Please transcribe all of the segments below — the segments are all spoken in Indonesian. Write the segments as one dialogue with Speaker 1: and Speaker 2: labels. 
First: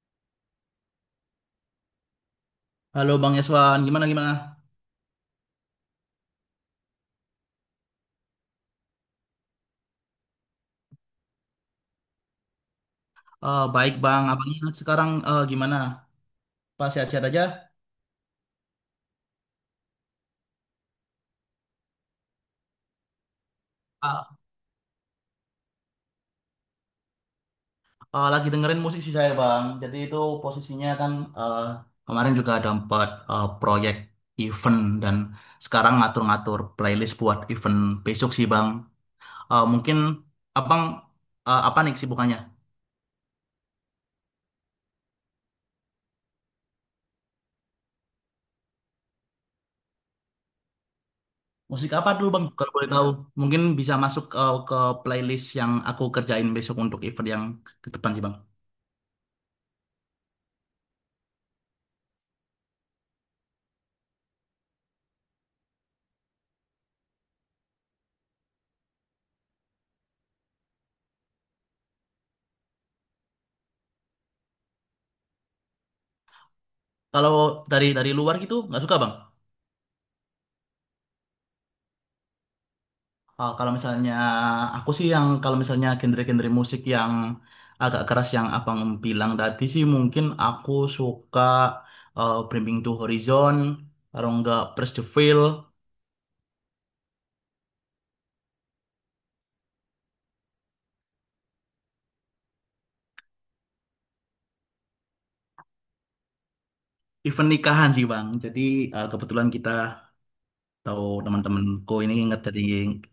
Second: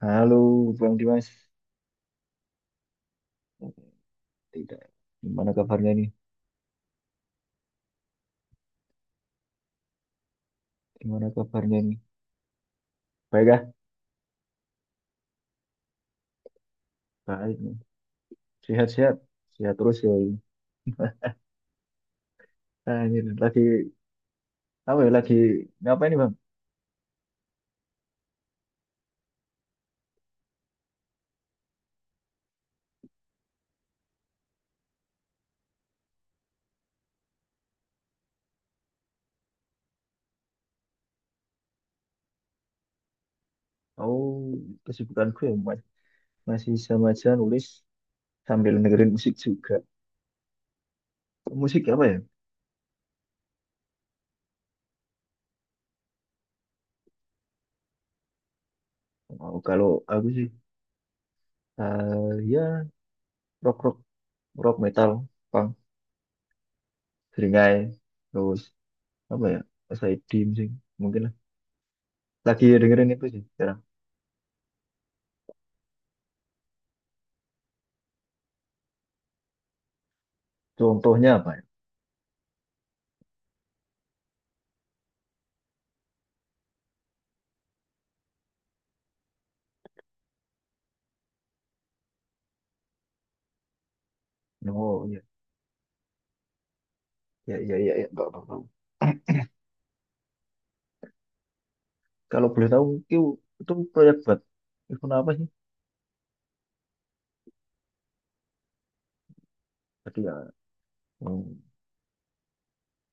Speaker 1: Halo, Bang Dimas.
Speaker 2: Halo Bang Yeswan, gimana gimana?
Speaker 1: Tidak. Gimana kabarnya nih? Gimana kabarnya nih? Baik ah?
Speaker 2: Baik Bang, abangnya sekarang gimana? Pas sehat-sehat aja?
Speaker 1: Baik nih. Sehat-sehat. Sehat terus ya. Ini. Nah, ini lagi
Speaker 2: Ah,
Speaker 1: apa ya? Lagi ngapain nih, Bang?
Speaker 2: lagi dengerin musik sih saya Bang. Jadi itu posisinya kan eh, kemarin juga dapat proyek event dan sekarang ngatur-ngatur playlist buat event besok sih Bang. Eh, mungkin abang apa nih sibukannya?
Speaker 1: Oh, kesibukanku ya masih sama aja nulis sambil dengerin musik juga. Musik
Speaker 2: Musik
Speaker 1: apa
Speaker 2: apa
Speaker 1: ya?
Speaker 2: dulu Bang? Kalau boleh tahu, mungkin bisa masuk ke playlist yang aku kerjain besok untuk event yang ke depan sih Bang.
Speaker 1: Oh, kalau aku sih ya rock rock rock metal, punk, seringai, terus apa ya? SID musik mungkin lah. Lagi dengerin itu sih sekarang.
Speaker 2: Kalau dari luar gitu nggak suka Bang?
Speaker 1: Contohnya apa ya?
Speaker 2: Ah, kalau misalnya aku sih yang kalau misalnya genre-genre musik yang agak keras yang abang bilang tadi sih mungkin aku suka Bringing to Horizon, kalau enggak Press the
Speaker 1: Oh iya,
Speaker 2: Veil,
Speaker 1: ya ya ya, ya. Nggak apa-apa. Kalau boleh tahu itu itu proyek buat event apa sih?
Speaker 2: even nikahan sih bang. Jadi kebetulan kita
Speaker 1: Tadi ya,
Speaker 2: tahu
Speaker 1: hmm,
Speaker 2: teman-temanku ini inget dari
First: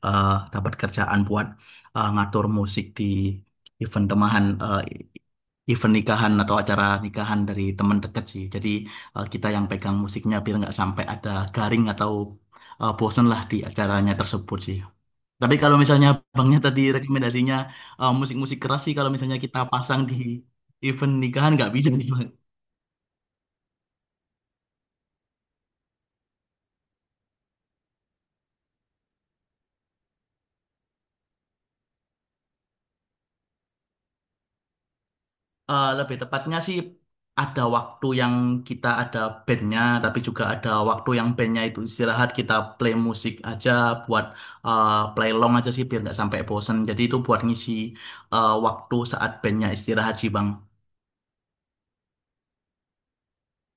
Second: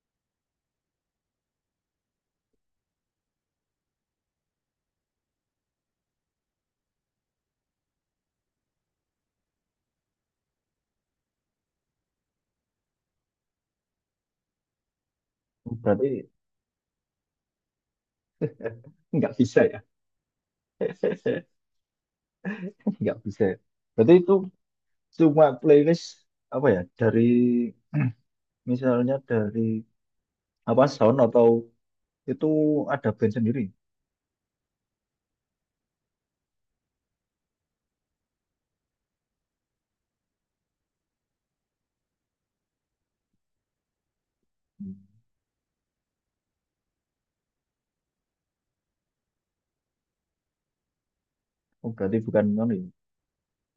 Speaker 2: eh, dapat kerjaan buat ngatur musik di event temahan event nikahan atau acara nikahan dari teman dekat sih. Jadi kita yang pegang musiknya biar nggak sampai ada garing atau bosen lah di acaranya tersebut sih. Tapi kalau misalnya
Speaker 1: berarti
Speaker 2: abangnya tadi rekomendasinya musik-musik keras sih kalau
Speaker 1: nggak
Speaker 2: misalnya kita
Speaker 1: bisa ya,
Speaker 2: pasang di event nikahan nggak bisa nih, Bang.
Speaker 1: nggak bisa. Ya. Berarti itu cuma playlist apa ya? Dari misalnya dari apa sound atau itu ada band sendiri?
Speaker 2: Eh, lebih tepatnya sih ada waktu yang kita ada bandnya, tapi juga ada waktu yang bandnya itu istirahat kita play musik aja buat play long aja sih biar nggak sampai bosen. Jadi itu buat ngisi waktu saat bandnya istirahat sih bang.
Speaker 1: Oh berarti bukan anu ya,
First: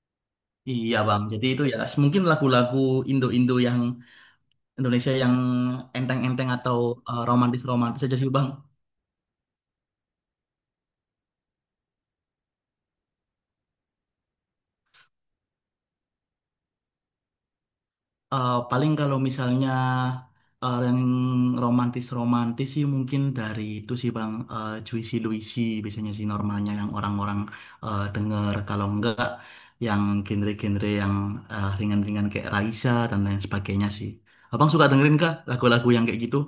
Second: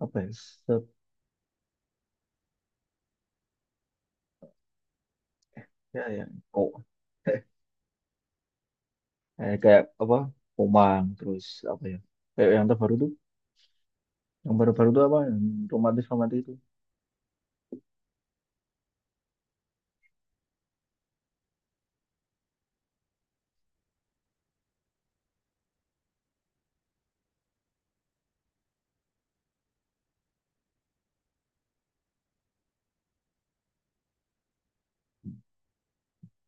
Speaker 1: apa ya? Set,
Speaker 2: Iya bang. Jadi itu ya mungkin lagu-lagu Indo-Indo yang Indonesia yang
Speaker 1: ya, ya.
Speaker 2: enteng-enteng atau
Speaker 1: Oh,
Speaker 2: romantis-romantis aja sih bang.
Speaker 1: kayak kayak apa? Komang terus apa ya? Kayak yang terbaru tuh, yang baru-baru tuh apa? Yang romantis romantis itu.
Speaker 2: Eh, paling kalau misalnya yang romantis-romantis sih mungkin dari itu sih Bang Juicy Luicy biasanya sih normalnya yang orang-orang denger kalau enggak yang genre-genre yang ringan-ringan kayak Raisa dan lain sebagainya sih. Abang suka dengerin kah lagu-lagu yang kayak gitu?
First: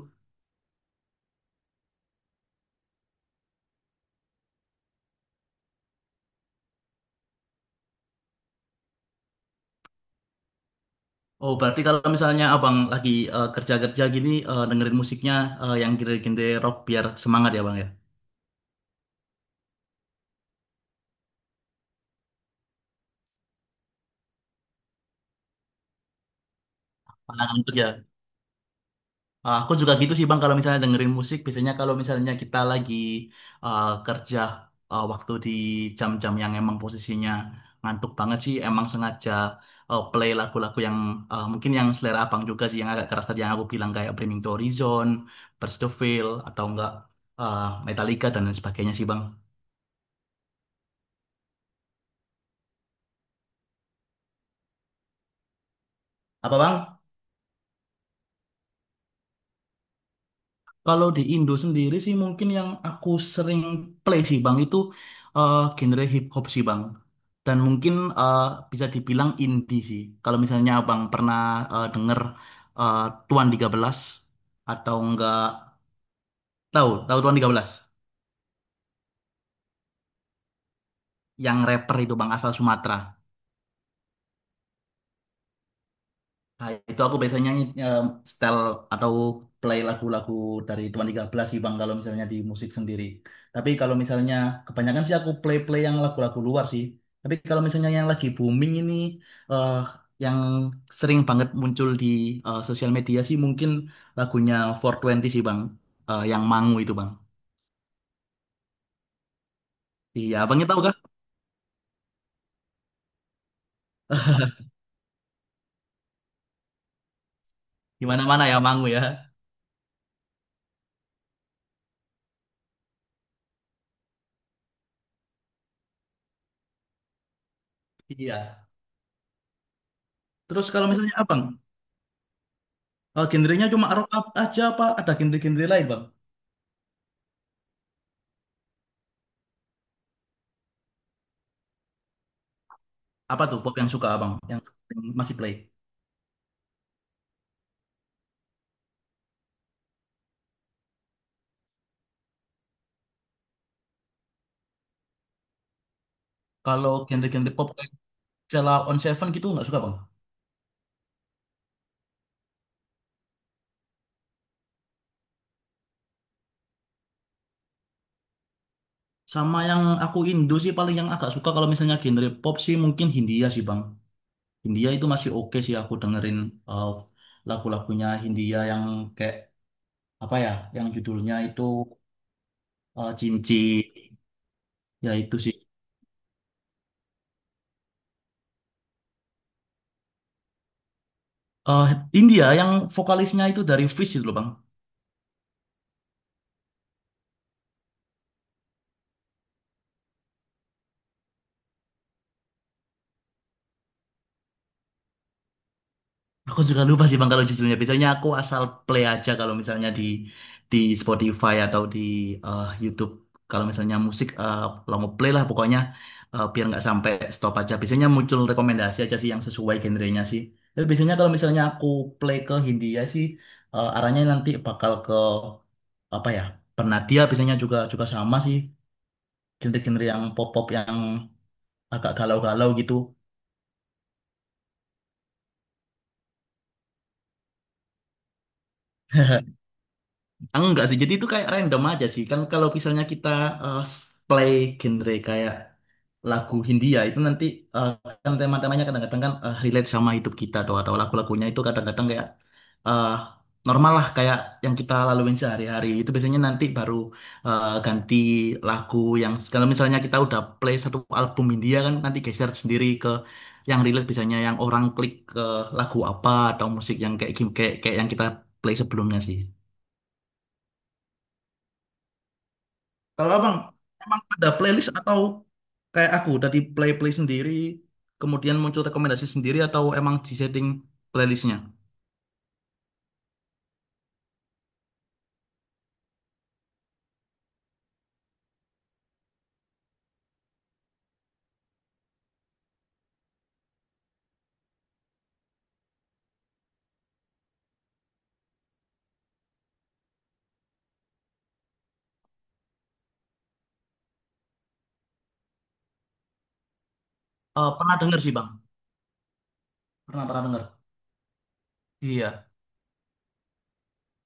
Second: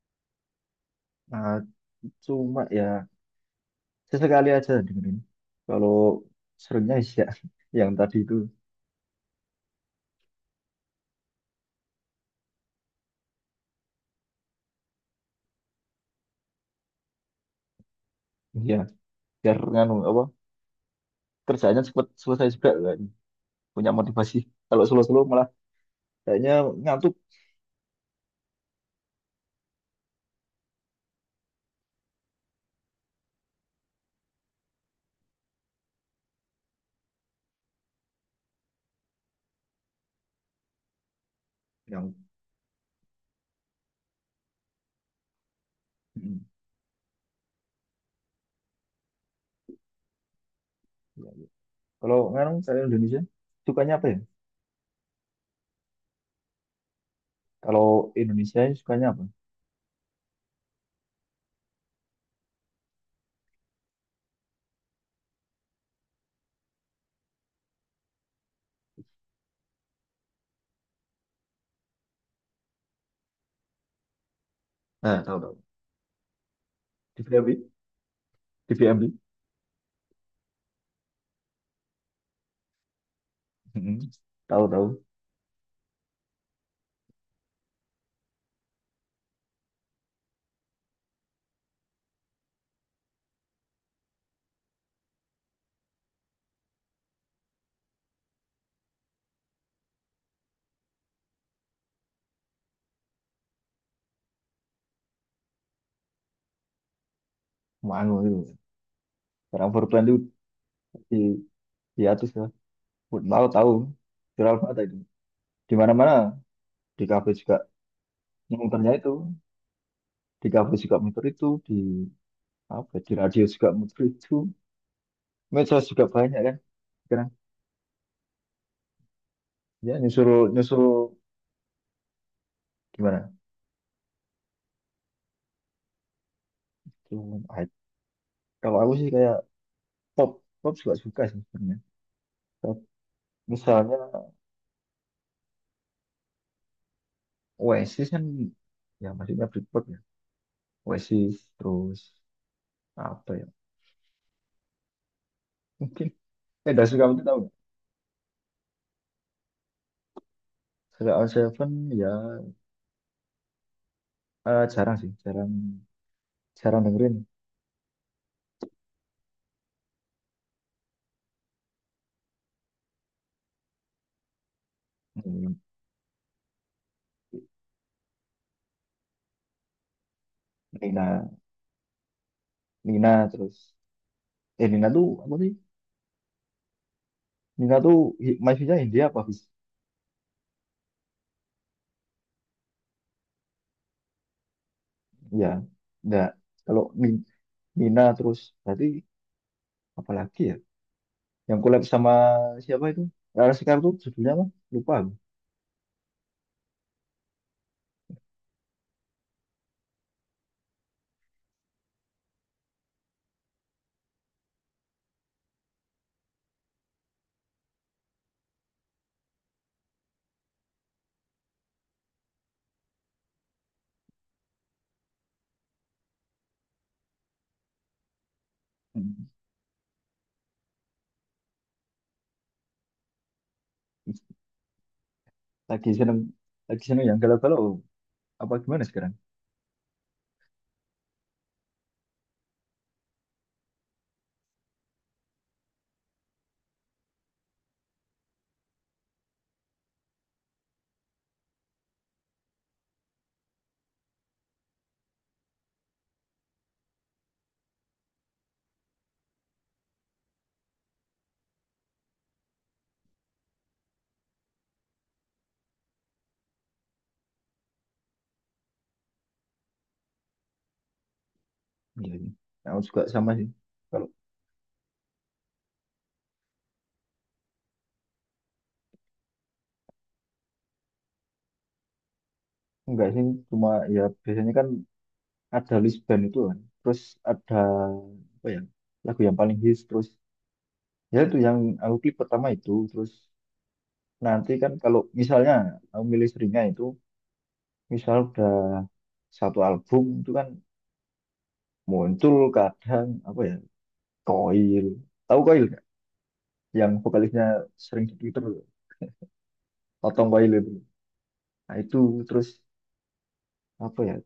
Speaker 1: Nah, cuma ya sesekali aja dengerin. Kalau seringnya sih ya yang tadi itu
Speaker 2: Oh, berarti kalau misalnya Abang lagi kerja-kerja gini dengerin musiknya yang genre-genre rock biar semangat ya Bang ya.
Speaker 1: ya biar nganu apa kerjaannya cepet selesai juga kan. Punya motivasi. Kalau slow-slow malah kayaknya ngantuk.
Speaker 2: Pangan kerja. Ah, aku juga gitu sih Bang kalau misalnya dengerin musik biasanya kalau misalnya kita lagi kerja waktu di jam-jam yang emang posisinya ngantuk banget sih emang sengaja play lagu-lagu yang mungkin yang
Speaker 1: Yang
Speaker 2: selera Abang juga sih yang agak keras tadi yang aku bilang kayak Bring Me The Horizon, Burst The Veil
Speaker 1: mm.
Speaker 2: atau enggak ah, Metallica dan lain sebagainya sih Bang.
Speaker 1: Ya, ya. Kalau nganu saya Indonesia sukanya apa ya?
Speaker 2: Apa Bang?
Speaker 1: Kalau Indonesia sukanya apa?
Speaker 2: Kalau di Indo sendiri sih mungkin yang aku sering play sih Bang itu genre hip hop sih Bang. Dan mungkin eh, bisa dibilang indie sih. Kalau misalnya Abang pernah denger eh, Tuan 13 atau
Speaker 1: Nah, tahu
Speaker 2: enggak
Speaker 1: tahu.
Speaker 2: tahu, tahu Tuan
Speaker 1: DVMB,
Speaker 2: 13
Speaker 1: DVMB.
Speaker 2: yang rapper itu Bang asal Sumatera.
Speaker 1: Mm-mm. Tahu tahu.
Speaker 2: Nah, itu aku biasanya nyanyi style atau play lagu-lagu dari Tuan 13 sih Bang kalau misalnya di musik sendiri. Tapi kalau misalnya kebanyakan sih aku play-play yang lagu-lagu luar sih. Tapi kalau misalnya yang lagi booming ini eh yang sering banget muncul di sosial media sih mungkin lagunya 420 sih Bang. Eh, yang Mangu itu Bang.
Speaker 1: Manu itu. Orang 420 itu
Speaker 2: Iya, Abangnya tahu kah?
Speaker 1: di di atas ya. Mau tahu. Viral banget itu. Di mana-mana di kafe juga
Speaker 2: Gimana mana ya Mangu
Speaker 1: muternya itu
Speaker 2: ya.
Speaker 1: di kafe juga muter itu di apa di radio juga muter itu medsos juga banyak kan sekarang
Speaker 2: Iya.
Speaker 1: ya nyusul
Speaker 2: Terus
Speaker 1: nyusul
Speaker 2: kalau misalnya Abang,
Speaker 1: gimana
Speaker 2: genrenya cuma rock up aja apa ada genre-genre lain Bang?
Speaker 1: tuh ah, kalau aku sih kayak pop pop juga suka sih sebenarnya. Pop.
Speaker 2: Apa tuh pop yang
Speaker 1: Misalnya
Speaker 2: suka abang? Yang masih play?
Speaker 1: Oasis kan ya maksudnya Britpop ya Oasis terus apa ya mungkin dah
Speaker 2: Kalau
Speaker 1: suka itu tahu
Speaker 2: genre-genre
Speaker 1: nggak?
Speaker 2: pop kayak Sheila on Seven gitu nggak suka bang?
Speaker 1: Suka Out Seven ya jarang sih jarang jarang dengerin.
Speaker 2: Sama yang aku Indo sih paling yang agak suka kalau misalnya genre pop sih mungkin Hindia sih bang. Hindia itu masih
Speaker 1: Hmm,
Speaker 2: oke sih aku dengerin uh, lagu-lagunya Hindia yang kayak apa ya? Yang
Speaker 1: Nina
Speaker 2: judulnya itu
Speaker 1: Nina terus
Speaker 2: Cinci.
Speaker 1: eh Nina tuh
Speaker 2: Ya
Speaker 1: apa
Speaker 2: itu
Speaker 1: sih
Speaker 2: sih.
Speaker 1: Nina tuh mahasiswanya India apa Fis?
Speaker 2: Eh, India yang vokalisnya itu dari Fish itu loh bang.
Speaker 1: Ya, enggak. Kalau Nina terus berarti apa lagi ya? Yang collab sama siapa itu? Rara Sekar tuh judulnya apa? Lupa aku.
Speaker 2: Aku juga lupa sih Bang kalau judulnya. Biasanya aku asal play aja kalau misalnya di Spotify atau di YouTube. Kalau misalnya musik kalau mau play lah pokoknya biar nggak sampai stop aja. Biasanya muncul rekomendasi aja sih yang sesuai genrenya sih. Tapi biasanya kalau misalnya aku play ke Hindia sih arahnya nanti bakal ke apa ya? Pernadia biasanya juga juga sama sih
Speaker 1: Hmm.
Speaker 2: genre-genre yang pop-pop yang agak galau-galau gitu.
Speaker 1: Lagi seneng, lagi seneng yang galau-galau apa gimana sekarang?
Speaker 2: Enggak sih, jadi itu kayak random aja sih. Kan kalau misalnya kita eh, play genre kayak lagu Hindia itu nanti eh, kan tema-temanya kadang-kadang kan relate sama hidup kita atau lagu-lagunya itu kadang-kadang kayak eh, normal lah kayak yang kita laluin sehari-hari. Itu biasanya nanti baru ganti lagu yang kalau misalnya kita udah play satu album Hindia kan nanti geser sendiri ke yang relate biasanya yang orang klik ke lagu apa atau musik yang kayak kayak kayak yang kita play sebelumnya sih.
Speaker 1: Iya, iya. Aku juga sama
Speaker 2: Kalau
Speaker 1: sih.
Speaker 2: abang
Speaker 1: Kalau
Speaker 2: emang ada playlist atau kayak aku dari play-play sendiri, kemudian muncul rekomendasi sendiri atau emang di setting playlistnya?
Speaker 1: enggak sih, cuma ya biasanya kan ada list band itu kan. Terus ada apa ya? Lagu yang paling hits terus ya itu yang aku klik pertama itu terus nanti kan kalau misalnya aku milih seringnya itu misal udah satu album itu kan muncul kadang apa ya Koil tahu Koil nggak yang vokalisnya
Speaker 2: Eh, pernah
Speaker 1: sering di
Speaker 2: denger sih
Speaker 1: Twitter
Speaker 2: bang,
Speaker 1: tuh,
Speaker 2: pernah
Speaker 1: Otong
Speaker 2: pernah
Speaker 1: Koil itu
Speaker 2: denger.
Speaker 1: nah itu terus
Speaker 2: Iya,
Speaker 1: apa ya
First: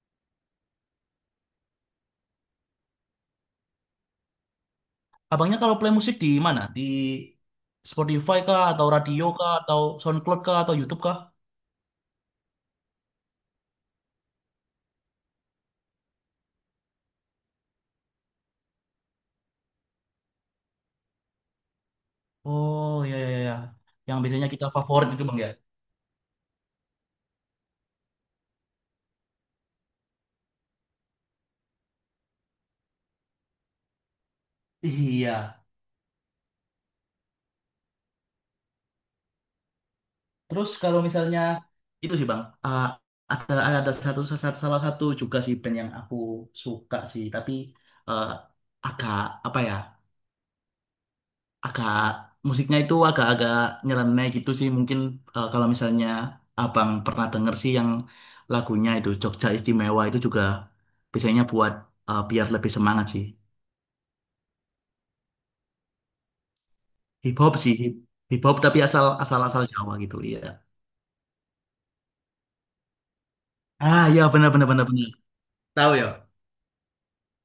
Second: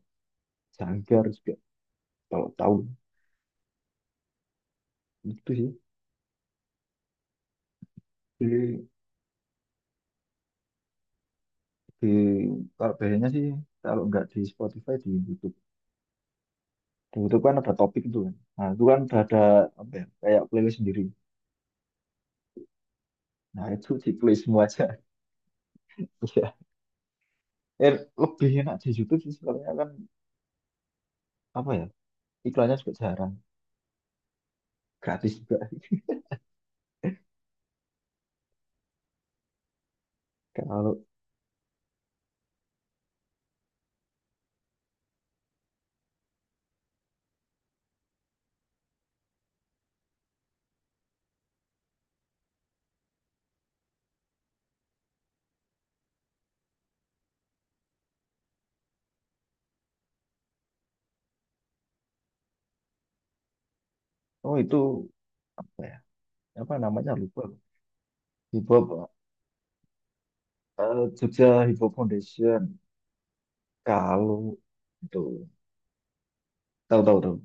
Speaker 1: Jangkar juga kalau tahu itu
Speaker 2: abangnya
Speaker 1: sih
Speaker 2: kalau play musik di mana? Di Spotify kah
Speaker 1: di,
Speaker 2: atau radio kah atau SoundCloud kah atau YouTube kah?
Speaker 1: di kalau bandnya sih kalau nggak di Spotify di YouTube kan ada topik itu kan nah itu kan udah ada apa ya kayak playlist sendiri
Speaker 2: Oh, iya iya iya,
Speaker 1: nah itu
Speaker 2: yang
Speaker 1: ditulis
Speaker 2: biasanya
Speaker 1: semua
Speaker 2: kita
Speaker 1: aja
Speaker 2: favorit itu bang ya.
Speaker 1: ya eh, lebih enak di YouTube sih soalnya kan apa ya iklannya juga jarang gratis juga.
Speaker 2: Iya. Terus
Speaker 1: Kalau
Speaker 2: kalau misalnya itu sih Bang, ada satu satu- salah satu juga sih band yang aku suka sih, tapi eh, agak apa ya, agak musiknya itu agak-agak nyeleneh gitu sih. Mungkin kalau misalnya Abang pernah denger sih yang lagunya itu Jogja Istimewa itu juga biasanya buat biar lebih semangat sih.
Speaker 1: oh itu apa ya? Apa namanya
Speaker 2: Hip
Speaker 1: lupa
Speaker 2: hop
Speaker 1: aku.
Speaker 2: sih, hip hop
Speaker 1: Hip
Speaker 2: tapi
Speaker 1: Hop
Speaker 2: asal asal asal Jawa gitu, iya.
Speaker 1: Jogja Hip Hop Foundation.
Speaker 2: Ah, iya
Speaker 1: Kalau
Speaker 2: benar benar benar benar.
Speaker 1: itu
Speaker 2: Tahu ya.
Speaker 1: tahu tahu tahu.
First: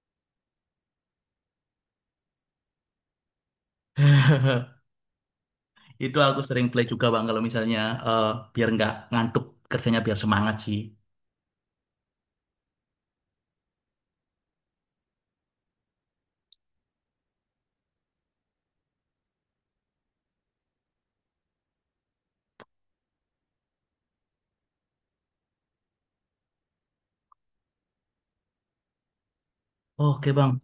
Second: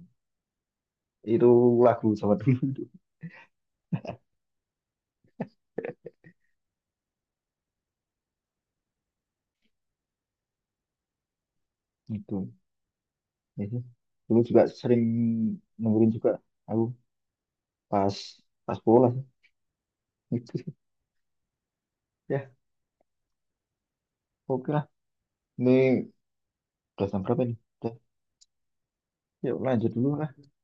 Speaker 1: Itu lagu sama dulu itu.
Speaker 2: Itu aku sering play juga bang kalau misalnya eh, biar nggak ngantuk kerjanya biar semangat sih.
Speaker 1: Itu. Ya sih. Dulu juga sering dengerin juga aku pas pas bola sih. Gitu sih. Ya, oke lah. Ini udah jam berapa nih? Udah. Yuk lanjut dulu
Speaker 2: Oh,
Speaker 1: lah.
Speaker 2: oke bang,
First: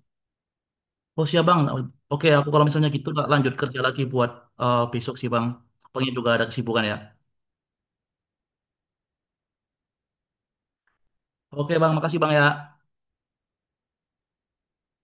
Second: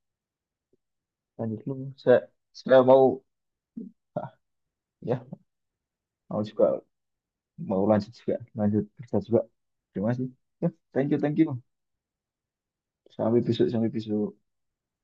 Speaker 2: oh siap
Speaker 1: Lanjut
Speaker 2: bang.
Speaker 1: dulu. Saya
Speaker 2: Oke aku kalau
Speaker 1: saya
Speaker 2: misalnya
Speaker 1: mau
Speaker 2: gitu lanjut kerja lagi buat
Speaker 1: ah,
Speaker 2: besok
Speaker 1: ya,
Speaker 2: sih bang. Pengen juga
Speaker 1: mau
Speaker 2: ada
Speaker 1: juga
Speaker 2: kesibukan ya.
Speaker 1: mau lanjut juga, lanjut kerja juga. Terima kasih. Ya, thank you, thank you.
Speaker 2: Oke bang, makasih bang ya.
Speaker 1: Sampai besok, sampai besok.